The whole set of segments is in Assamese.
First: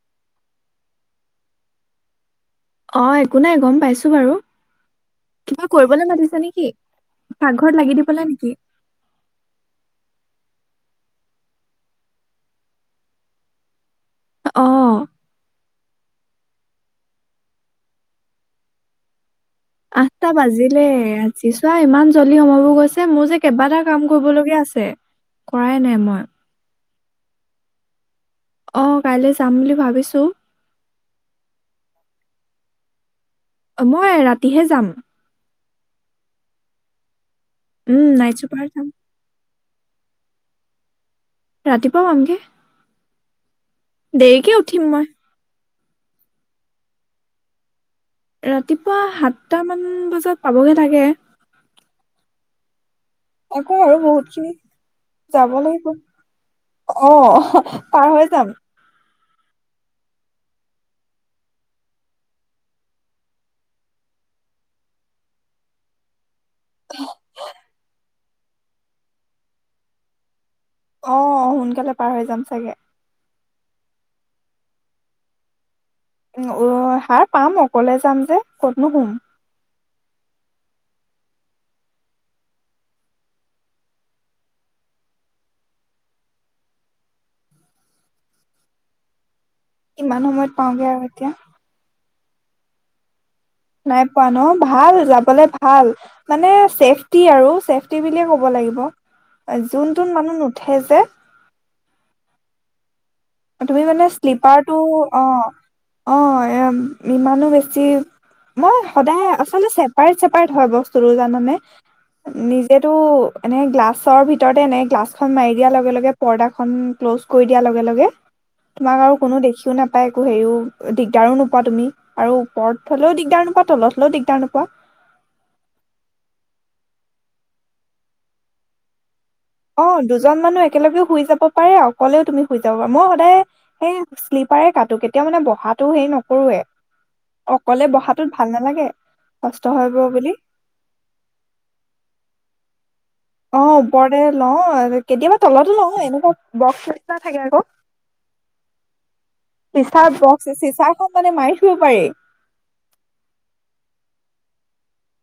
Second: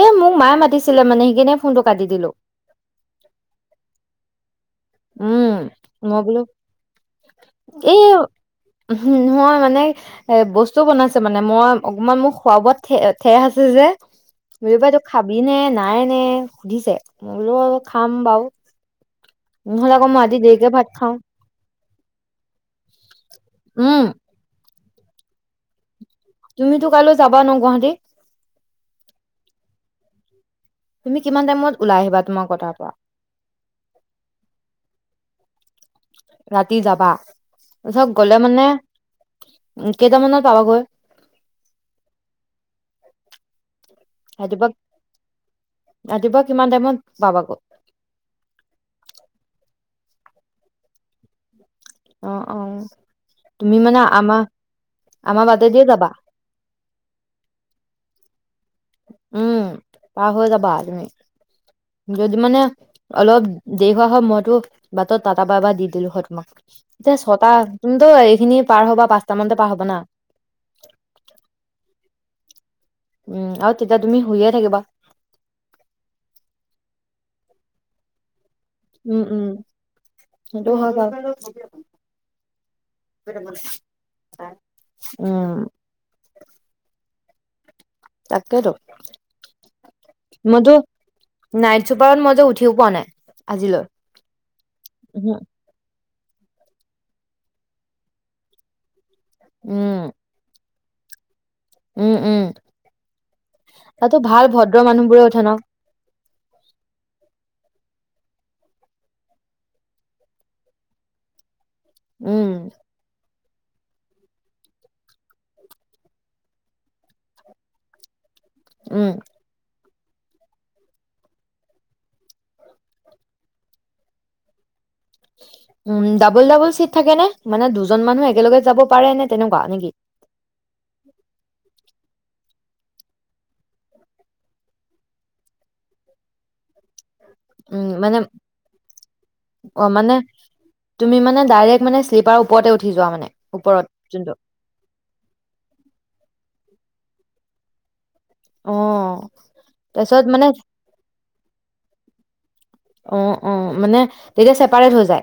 এ মোক মায়ে মাতিছিলে মানে সেই কিনে ফোনটো কাটি দিলো। অ একো নাই গম পাইছো বাৰু কিবা কৰিবলৈ বোলো মাতিছো নেকি? পাকঘৰত লাগি এ দি পেলাই নেকি? মই মানে এ বস্তুও বনাইছে মানে মই অকমান মোৰ খোৱা বোৱাত ঠে ঠেহ আছে যে। মবাই তো অ', খাবি নে নাই নে সুধিছে মই বোলো খাম বাৰু। নহ'লে আকৌ মই আঠটা ৰাতি দেৰিকে বাজিলে ভাত খাওঁ আজি চোৱা ইমান জল্দি সময়বোৰ গৈছে মোৰ যে কেইবাটা উম কাম কৰিবলগীয়া আছে। কৰাই নাই মই। তুমিতো কাইলৈ যাবা ন গুৱাহাটী? অ কাইলৈ যাম বুলি ভাবিছো। তুমি কিমান টাইমত ওলাই আহিবা তোমাৰ পথাৰ পৰা। মই ৰাতিহে যাম। ৰাতি যাবা তাৰ উম, চব নাইট গলে চুপাৰ মানে যাম উ কেইটামানত পাবাগৈ? ৰাতিপুৱা পামগে। দেৰিকে ৰাতিপুৱা উঠিম মই। ৰাতিপুৱা কিমান টাইমত পাবাগৌ ৰাতিপুৱা সাতটামান বজাত পাবগে লাগে। অ অ, আ তুমি আৰু মানে আমাৰ বহুতখিনি আমাৰ যাব বাটেদিয়ে লাগিব। যাবা অ পাৰ হৈ যাম। উম পাৰ হৈ যাবা, যদি মানে অলপ দেৰি হোৱা হয় মইতো বাটত টাট পৰা এ বা দি দিলো হয় তোমাক, এতিয়া ছটা তুমিতো এইখিনি পাৰ হ'বা পাঁচটা মানতে পাৰ হব না, অ সোনকালে পাৰ হৈ যাম চাগে, উম আৰু তেতিয়া তুমি শুইয়ে থাকিবা, আহ হাৰ পাম অকলে যাম যে ক'তনো শুম, দুহাজাৰ, উম তাকেতো, ইমান সময়ত পাওঁগে আৰু এতিয়া। পৰত মই যে উঠিও পোৱা নাই আজিলৈ নাই পোৱা ন ভাল উহু, যাবলে ভাল। মানে চছেফটি আৰু চছেফটি বুলিয়ে ক'ব লাগিব যোন উম যোন মানুহ নুঠে হে যে - - উম উম তুমি মানে তাতো ভাল শ্লিপাৰটো ভদ্ৰ মানুহবোৰে উঠে অ', ন অ', এ, ইমানো বেছ বেছি মই সদায় আচলতে চেপাৰেট, চেপাৰেট হয়, বস্তুটো জানানে? উম নিজেতো এনে গ্লাছৰ ভিতৰতে এনে গ্লাছখন মাৰি দিয়া লগে, লগে পৰ্দাখন ক্ল'জ কৰি দিয়াৰ লগে, লগে। তোমাক উম আৰু কোনো দেখিও নাপ একো হেৰিও দিগদাৰো নোপোৱা তুমি, আৰু ওপৰত হ'লেও দিগদাৰ নোপোৱা, তলত হ'লেও দিগদাৰ নোপোৱা। উম, ডাবল, ডাবল চিট থাকেনে? মানে দুজন মানুহ একেলগে যাব পাৰেনে? অ', দুজন মানুহ একেলগে শুই যাব পাৰে, অকলেও তুমি শুই যাব পাৰা, মই সদায় সেই শ্লিপাৰে কাটোঁ কেতিয়া মানে বহাটো হেৰি নকৰোৱে। উম অকলে মানে বহাটোত ভাল নালাগে, কষ্ট অ হ'ব মানে বুলি। তুমি মানে ডাইৰেক্ট মানে শ্লিপাৰৰ ওপৰতে উঠ অ', ওপৰতে লওঁ, কেতিয়াবা তলতো লওঁ, এনেকুৱা বক্স নিচিনা থাকে আকৌ। অ চিচাৰ তাৰপিছত মানে বক্স চিচাৰখন মানে মাৰি থ'ব পাৰি। অ', অ' মানে তেতিয়া চেপাৰেট হৈ যায়।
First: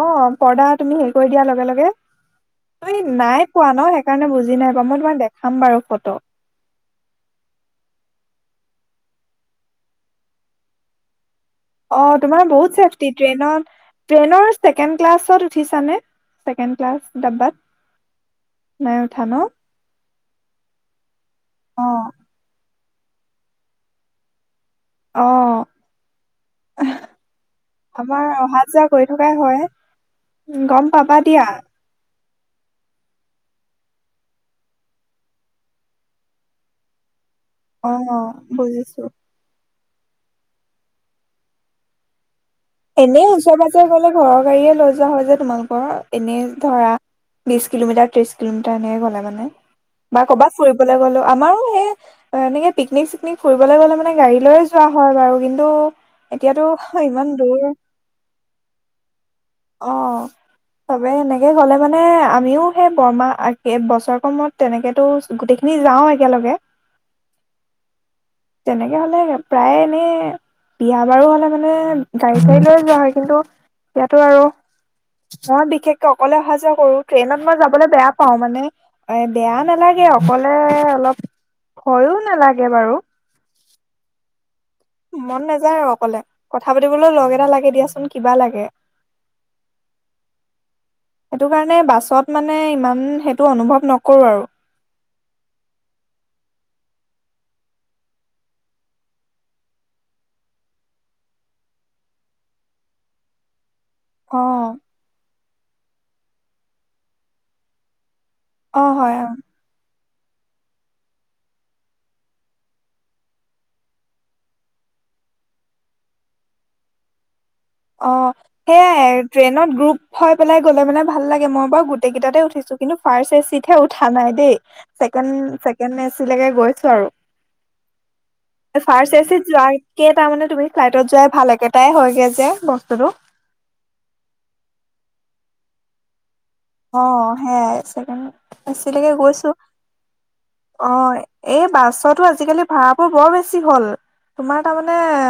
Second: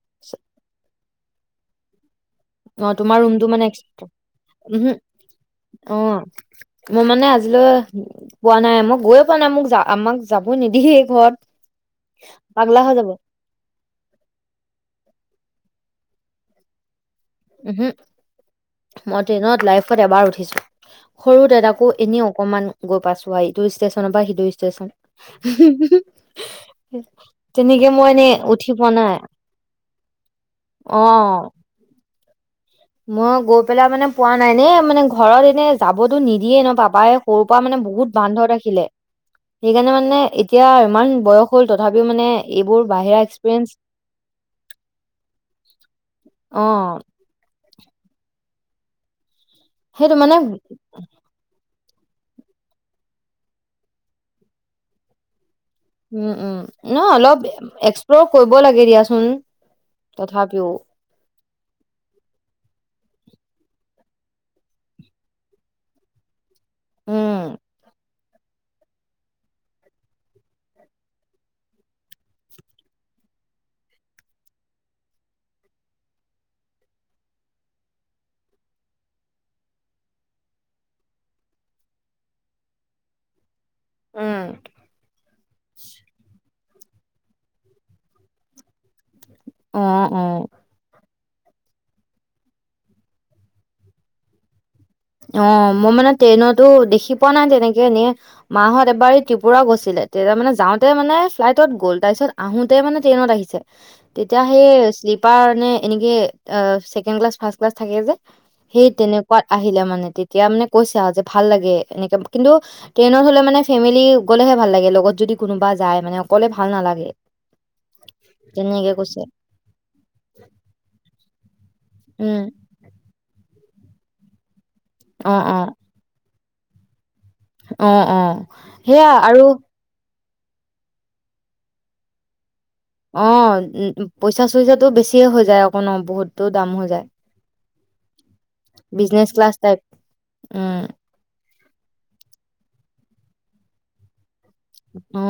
অ', পৰ্দা তুমি হেৰি কৰি দিয়া লগে, লগে। অ মি তোমাৰ ৰুমটো নাই মানে পোৱা ন? এক্সট্ৰা সেইকাৰণে বুজি নাই পোৱা, উহু মই তোমাৰ দেখাম বাৰু অ ফটো। [unintelligible] পোৱা নাই, মই গৈয়ে পোৱা নাই, মোক আমাক যাব নিদিয়েই ঘৰত। অ', তোমাৰ বহুত পাগলা হৈ চেছফটি যাব ট্ৰেইনত, ট্ৰেইনৰ ছেকেড ক্লাছত উঠিছানে? Second class? ডাব্বাত [unintelligible] নাই উঠা মই ন ট্ৰেইনত লাইফত এবাৰ উঠ চো, সৰুতে অ তাকো এনেই অকনমান গৈ পাইছোঁ, আৰু ইটোৰ ষ্টেচনৰ পৰা সিটো অ ই [unintelligible] তেনেকে মই আমাৰ এনেই অহা উঠি যোৱা পোৱা কৰি নাই। থকাই হয় গম পাবা অ দিয়া মই গৈ পেলাই মানে পোৱা নাই নে মানে ঘৰত এনে যাবতো নিদিয়ে ন পাবাই। সৰুৰ পৰা মানে অ বহুত বান্ধত ৰাখিলে। বুজিছো সেইকাৰণে মানে এতিয়া ইমান বয়স হ'ল তথাপিও মানে এইবোৰ বাহিৰা এনেই ওচৰ এক্সপিৰিয়েঞ্চ পাজৰে গলে ঘৰৰ গাড়ীয়ে লৈ যোৱা হয় যে তোমালোকৰ এনেই অ ধৰা বিশ কিলোমিটাৰ ত্ৰিশ কিলোমিটাৰ এনেকে গলে মানে সেইটো বা মানে কৰ'বাত ফুৰিবলৈ গলে আমাৰো সেই অ এনেকে পিকনিক চিকনিক ফুৰিলৈ গ'লে মানে গাড়ী লয় যোৱা হয় বাৰু কিন্তু উম উম এতিয়াতো ন ইমান অলপ দূৰ এক্সপ্লৰ কৰিব লাগে দিয়াচোন অ তথাপিও। চবে এনেকে গলে মানে আমিও সেই বৰমাহ বছৰ ক মূত তেনেকেতো গোটেইখিনি যাও একেলগে। উম। তেনেকে হলে প্ৰায় এনেই বিয়া বাৰু হলে মানে গাড়ী চাড়ী লৈ যোৱা হয় কিন্তু ইয়াতো আৰু মই বিশেষকে অকলে অহা যোৱা কৰো ট্ৰেইনত মই যাবলৈ বেয়া পাও মানে এ বেয়া নালাগ এই অকলে অলপ ভয়ো নালাগে বাৰু। উ মন নাযায় আৰু অকলে কথা পাতিবলৈ লগ এটা লাগে দিয়াচোন কিবা লাগে। অ অ সেইটো কাৰণে বাছত মানে ইমান সেইটো অনুভৱ নকৰোঁ আৰু। অ মই মানে ট্ৰেইনতো দেখি পোৱা নাই তেনেকে এনে মাহত এবাৰ ত্ৰিপুৰা গৈছিলে তেতিয়া মানে যাওঁতে মানে ফ্লাইটত গ'ল তাৰপিছত আহোতে মানে ট্ৰেইনত আহিছে। অ তেতিয়া সেই শ্লিপাৰ নে এনেকে ছেকেণ্ড ক্লাছ ফাৰ্ষ্ট ক্লাছ থাকে যে অ সেই হয় অ তেনেকুৱা আহ মানে তেতিয়া মানে কৈছে যে ভাল লাগে এনেকে কিন্তু ট্ৰেইনত হলে মানে ফেমিলি গ'লেহে ভাল লাগে। লগত যদি কোনোবা যায় মানে অকলে ভাল নালাগে, অ তেনেকে কৈছে সেইয়াই ট্ৰেইনত গ্ৰুপ হৈ পেলাই গলে মানে ভাল লাগে মই বাৰু গোটেইকেইটাতে উম উঠিছো কিন্তু ফাৰ্ষ্ট এ চিতহে উঠ নাই দেই অ ছেকেণ্ড অ ছেকেণ্ড এ চি লৈকে গৈছে আৰু, অ অ সেয়া ফাৰ্ষ্ট এ আৰু চিট যোৱাত কে - - তাৰ মানে তুমি ফ্লাইটত যোৱাই ভাল একেটাই হয়গে যে, বস্তুটো অ উ পইচা চইচাটো বেছিয়ে হৈ যায় অক ন বহুত? আহ সেয়াই চকিলৈকে বিজনেচ গৈছো। ক্লাছ টাইপ উম অ এই বাছতো আজিকালি ভাড়া বোৰ বৰ বেছি হ'ল। তোমাৰ তাৰমানে অ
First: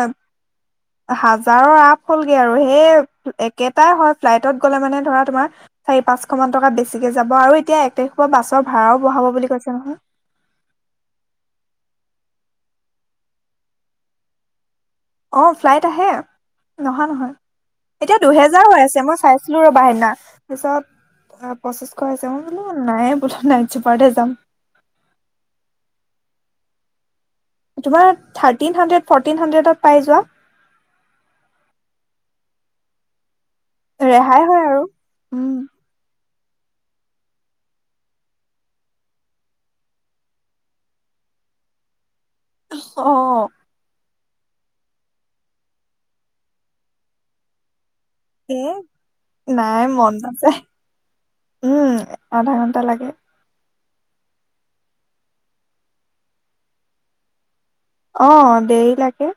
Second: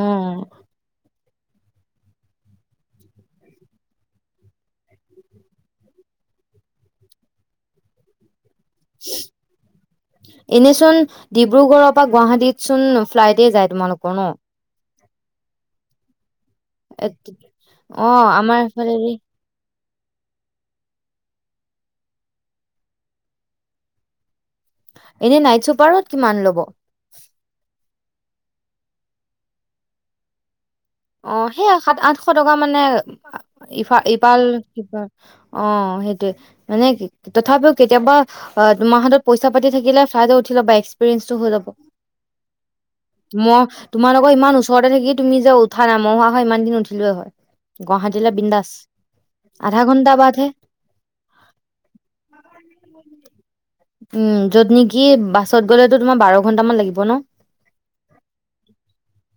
হাজাৰৰ আপ হ'লগে আৰু সেই একেটাই হয় ফ্লাইটত গ'লে মানে ধৰা তোমাৰ চাৰি পাঁচ ককমান টকা বেছিকে যাব আৰু এতিয়া এক তাৰিখ পৰা বাছৰ ভাড়াও বঢ়াব বুলি কৈছে নহয়। এনেচোন ডিব্ৰুগড়ৰ পৰা গুৱাহাটীত চোন ফ্লাইট যায় তোমালোকৰ ন? অ ফ্লাইট আহে নহা এ নহয়, অ এতিয়া আমাৰ দুহেজাৰ হৈ আছে এইফালেদি মই চাইছিলো ৰ বাই ন পাৰিছত পঁচিছশছে মই বোলো নাই বোলো নাইট জোপাৰতে যাম। এনে নাইট চুপাৰত কিমান ল'ব, তোমাৰ থাৰ্টিন হাড্ৰেড ফৰ্টিন হাণ্ড্ৰেডত পাই যোৱা। অ সেইয়া সাত আঠশ টকা মানে, ইফাল ৰেহাই হয় আৰু। ইফালফাল উম, অ সেইটোৱে। মানে কি তথাপিও কেতিয়াবা তোমাৰ হাতত পইচা পাতি থাকিলে ফ্লাইট উঠি লবা এক্সপিৰিয়েন্ঞ্চটো হৈ লব অ' মই তোমালোকৰ ইমান ওচৰতে থাকি তুমি যে উঠথা নামহোৱা হয় ইমান দিন উঠিলোে হয়। গুৱাহাটীলৈ এ বিন্দাছ আধা নাই ঘন্টা মন বাদহে নাযায়, উম আধা ঘণ্টা লাগে। উম য'ত নেকি বাছত গ'লেতো তোমাৰ বাৰ ঘন্টামান লাগিব ন। অ দেৰি লাগে।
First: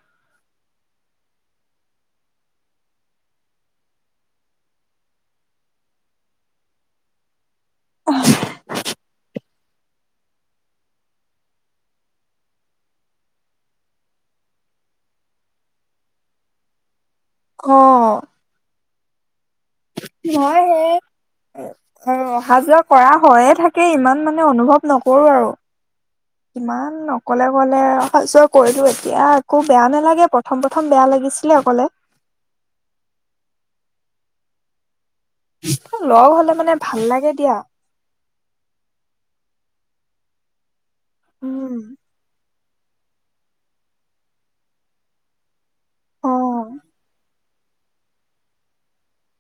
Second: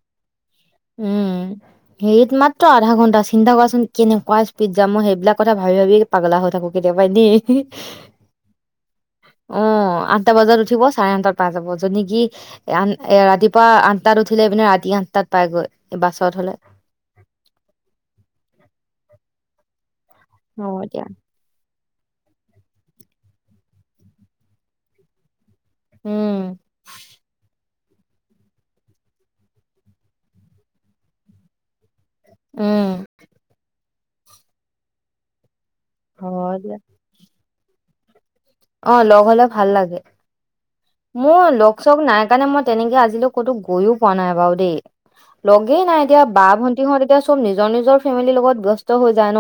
উম, উ হেৰিত মাত্ৰ আধা ঘন্টা চিন্তা কৰাচোন কেনেকুৱা স্পীড যাম মই সেইবিলাক কথা ভাবি ভাবি পাগল, হৈ থাকো কেতিয়াবা দ অ, আঠটা বজাত উঠিব চাৰে আঠটাত পাই যাব যদি কি আ এ ৰাতিপুৱা আঠটাত উঠিলে পিনে ৰাতি আঠটাত। পাইগৈ বাছত হ'লে। ক নহয় হ'ব সে, দিয়া অ অহা যোৱা কৰা হয়য়ে থাকে ইমান মানে অনুভৱ নকৰো আৰু উম কিমান নকলে গল, চক কৰিলোঁ এতিয়া একো বেয়া নালাগে প্ৰথম-প্ৰথম অলপ বেয়া লাগিছিল, অকলে। উম লগ হ'লে হ'ব মানে ভাল লাগে দিয়া অঁ, লগ হ'লে ভাল লাগে। মোৰ উম লগচগ নাই কাৰণে, মই তেনেকৈ আজিলৈকে ক'তো গৈও নাই বাৰু দেই লগ এই নাই এতিয়া অ ভাই-ভণ্টীহঁত এতিয়া সকলো নিজৰ নিজৰ ফেমিলিৰ লগত ব্যস্ত হৈ যায় ন।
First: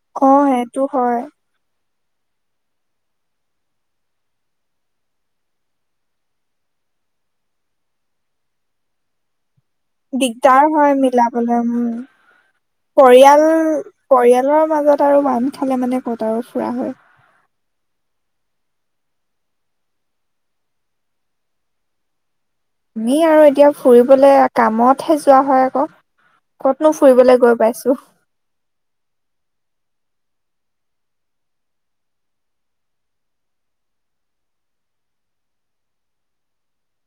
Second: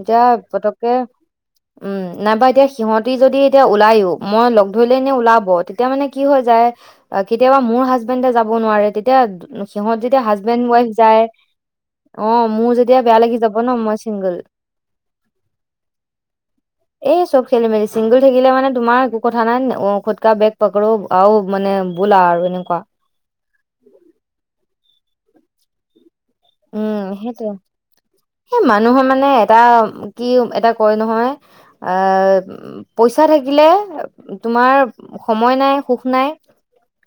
এতিয়া অ' সেইটো পতকে হয় উম, নাইবা এতিয়া সিহঁতে যদি ওলায়ো, মই লগ ধৰিলে নে ওলাব? তেতিয়া, মানে কি হৈ যায় কেতিয়াবা মোৰ হাজবেণ্ড যাব নোৱাৰে, তেতিয়া সিহঁত যেতিয়া দিগদাৰ হাজবেণ্ড-ৱাইফ হয় একেলগে যায়, মিলাবলৈ উম মোৰ তেতিয়া অলপ বেয়া লাগে, মই যে চিংগল। মাজতে আৰু বাধা আহিলে, মানে ক'তো আৰু ফুৰা হয়। খেলি-মেলি, চিংগল থাকিলে মানে তোমাৰ একো চিন্তা নাই ন বেগ পকৰো আৰু মানে বলা আৰু এনেকুৱা আমি আৰু এতিয়া ফুৰিবলে কামতহে যোৱা হয় আকৌ। ক'তনো উম, ফুৰিবলৈ সেইটো গৈ পাইছো সেই মানুহৰ মানে, এটা কি এটা কয় নহয়, আহ! পইচা থাকিলে তোমাৰ সময় থাকিলে সুখ নাই,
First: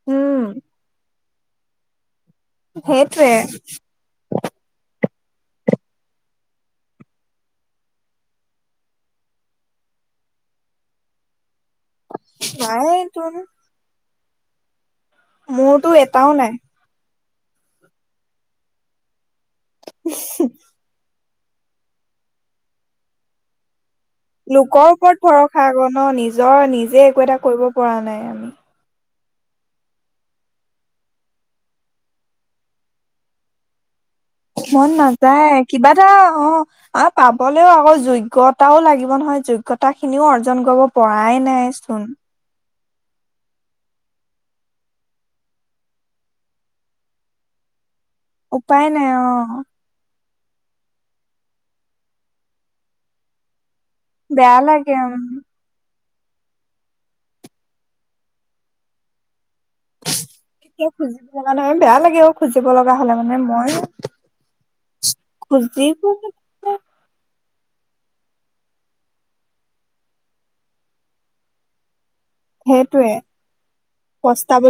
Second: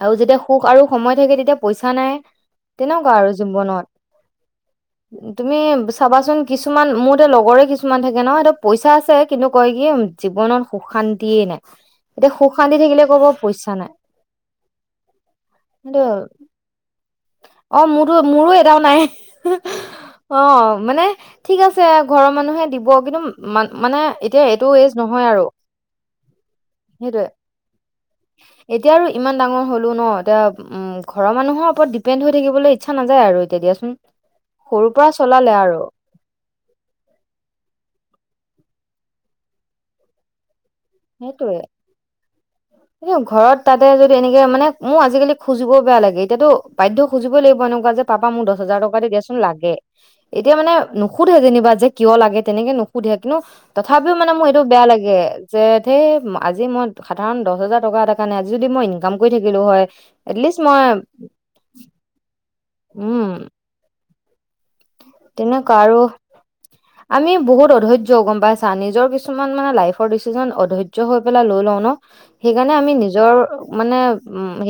আৰু উম যেতিয়া সুখ আৰু সময় থাকে, তেতিয়া পইচা নাই। তেনেকুৱা আৰু সেইটোৱে জীৱনত। তুমি চাবাচোন কিছুমান মোৰ এতিয়া লগৰ কিছুমান থাকে ন পইচা আছে কিন্তু কয় কি জীৱনত সুখ-শান্তি নাই আকৌ, যেতিয়া সুখ-শান্তি থাকে, তেতিয়া নাইতোন কয়, পইচা নাই। মোৰ তো সেইটো এটাও নাই। অ', মোৰো এটাও নাই, অ', মানে ঠিক আছে, ঘৰৰ মানুহে দিব কিন্তু, মানে এতিয়া এইটো লোকৰ এজ ওপৰত নহয় আৰু ভৰসা কৰ ন। নিজে নিজে একো সেইটোয়ে এটা কৰিব পৰা নাই আমি এতিয়া আৰু ইমান ডাঙৰ হ'লোঁ ন এতিয়া উম, ঘৰৰ মানুহৰ ওপৰত ডিপে ফ্ৰেণ্ড হৈ থাকিবলৈ আৰু এতিয়া ইচ্ছা নাযায় আৰু দিয়াচোন। সৰুৰ মন পৰা চলালে নাযায় আৰু কিবা এটা অ' পাবলৈ হ'লেও আকৌ যোগ্যতাও লাগিব। যেন হয় যোগ্যতাখিনিও অৰ্জন কৰিব পৰা নাই চোন। এইটো ঘৰত। তাতে, যদি এনেকৈ হয়, মানে মোৰ আজিকালি খুজিবলৈও বেয়া লাগে। এতিয়া তো বাধ্য হৈ খুজিবই লাগিব, এনেকুৱাই যে পাপা, মোক দহ হাজাৰ উপায় টকা দি নাই দিয়াচোন, অ', লাগে। এতিয়া, মানে নুসুধে। যেনিবা, কিয় লাগে? তেনেকে নুসুধে, কিন্তু তথাপিও, মানে মোৰ এইটো বেয়া লাগে। যে ধেই, আজি মই সাধাৰণ দহহাজাৰ টকা এটা কাৰণে, আজি যদি মই ইনকাম কৰি থাকি কৰিলো হয়। এটলিষ্ট, মই। এতিয়া খুজিব লগা নহয় বেয়া লাগে অ', খুজিব লগা হ'লে, উম মানে, মই তেনেকুৱা, খুজিব আৰু আমি বহুত অধৈৰ্য্য গম পাইছা। নিজৰ কিছুমান, মানে, লাইফৰ ডিচিজন অধৈৰ্য্য হৈ পেলাই লৈ লওঁ, ন? সেইকাৰণে, আমি সেইটোৱে নিজৰ, মানে,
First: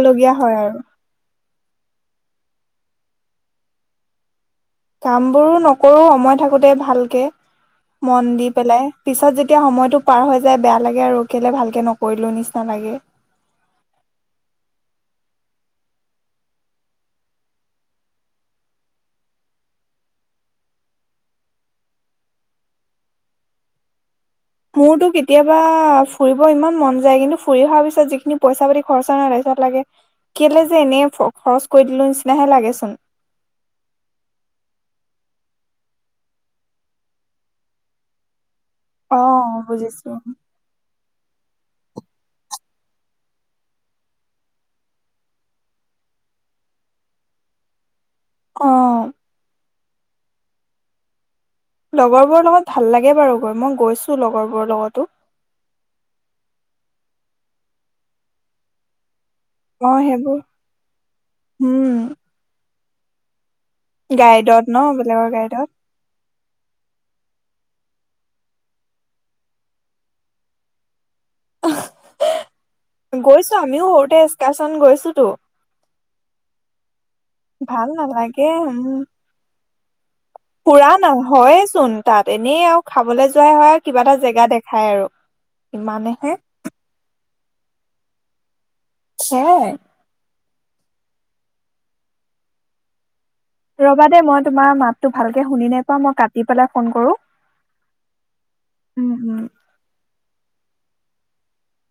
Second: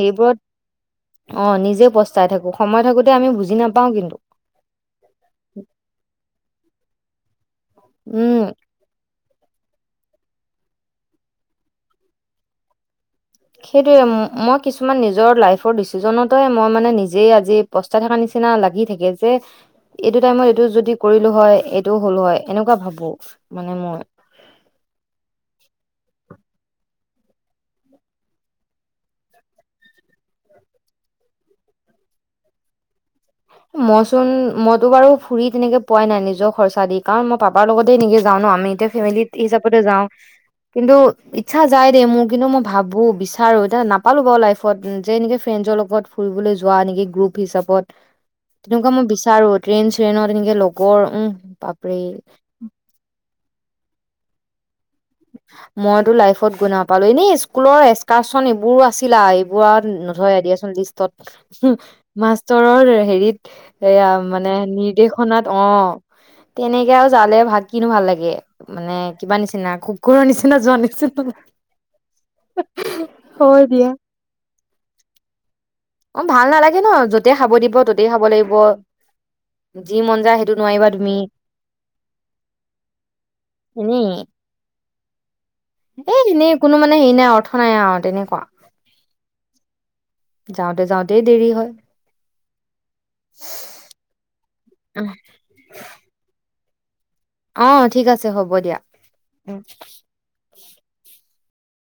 হেৰি হয় আৰু। বোৰত অ', নিজেই পস্তাই থাকোঁ। সময় থাকোঁতে আমি বুজি নাপাওঁ, কিন্তু। কামবোৰো নকৰোঁ। সময় থাকোঁতে ভালকৈ মন উম দি পেলাই। পিছত, যেতিয়া সময়টো পাৰ হৈ যায়, বেয়া লাগে আৰু। কেলে ভালকৈ নকৰিলোঁ নিচিনা লাগে। সেইটোৱেই। মই কিছুমান নিজৰ লাইফৰ ডিচিজনতে, মানে- নিজেই আজি পস্তাই থকা নিচিনা নিচিনা লাগি থাকে যে এইটো টাইমত এইটো যদি কৰিলোঁ, হয়, এইটোও হ'ল হয়। এনেকুৱা ভাবোঁ, মানে মই। মোৰতো [unintelligible] ফুই অহাৰ পিছত যিখিনি পইচা-পাতি খৰচা ন। তাৰপিছত লাগে, কেলে যে এনে খৰচ কৰি দিলোঁ। নিচিনাহে লাগে চোন। মই চোন, মইতো বাৰু ফুৰি তেনেকে পোৱাই নাই, নিজৰ খৰচা দি। কাৰণ, মই পাপাৰ লগতে এনেকে যাওঁ, ন। আমি। এতিয়া ফেমিলি অ', হিচাপতে যাওঁ, বুজিছো কিন্ত ইচ্ছা যায় দেই, মোৰ। কিন্তু মই ভাবোঁ। বিচাৰোঁ। এতিয়া, নাপালোঁ বাৰু লাইফত। যে এনেকে ফ্ৰেণ্ডচৰ লগত ফুৰিবলৈ যোৱা নেকি, গ্ৰুপ হিচাপত? তেনেকুৱা মই অ', বিচাৰো ট্ৰেইন চ্ৰেইনত এনেকে লগৰ উম বাপৰে লগৰবোৰৰ লগত ভাল লাগে বাৰু গৈ মই গৈছো লগৰবোৰৰ লগতো। মইতো লাইফত গৈ নাপালো এনে স্কুলৰ এক্সকাৰ্চন এইবোৰো আছিলা ফুৱাত অ', নধয় সেইবোৰ দিয়াচোন লিষ্টত উম, মাষ্টৰৰ হেৰিত এয়া মানে গাইডত ন বেলেগৰ নিৰ্দেশনাত অ গাইডত তেনেকেও জালে ভাত কিনো ভাল লাগে মানে কিবা নিচিনা কুকুৰৰ নিচিনা যোৱা নিচ গৈছো, হয় দিয়া আমিও সৰুতে এক্সকাৰচন গৈছোতো। অ ভাল নালাগে ন য'তে খাব দিব ভাল ততেই খাব নালাগে লাগিব। উম, যি মন যায় সেইটো নোৱাৰিবা পুৰা না তুমি হয় চোন তাত এনেই আৰু খাবলৈ যোৱাই হয় আৰু কিবা এনেই এটা জেগা দেখাই আৰু এ ইমানেহে এনেই কোনো মানে হেৰি নাই অৰ্থ নাই আৰু তেনেকুৱা। সে যাওঁতে যাওঁতেই দেৰি হয়। ৰবা দে মই তোমাৰ অ মাততো ভালকে শুনি নাইপোৱা মই কাটি পেলাই ফোন কৰো। অ ঠিক আছে হ'ব দিয়া উম উ,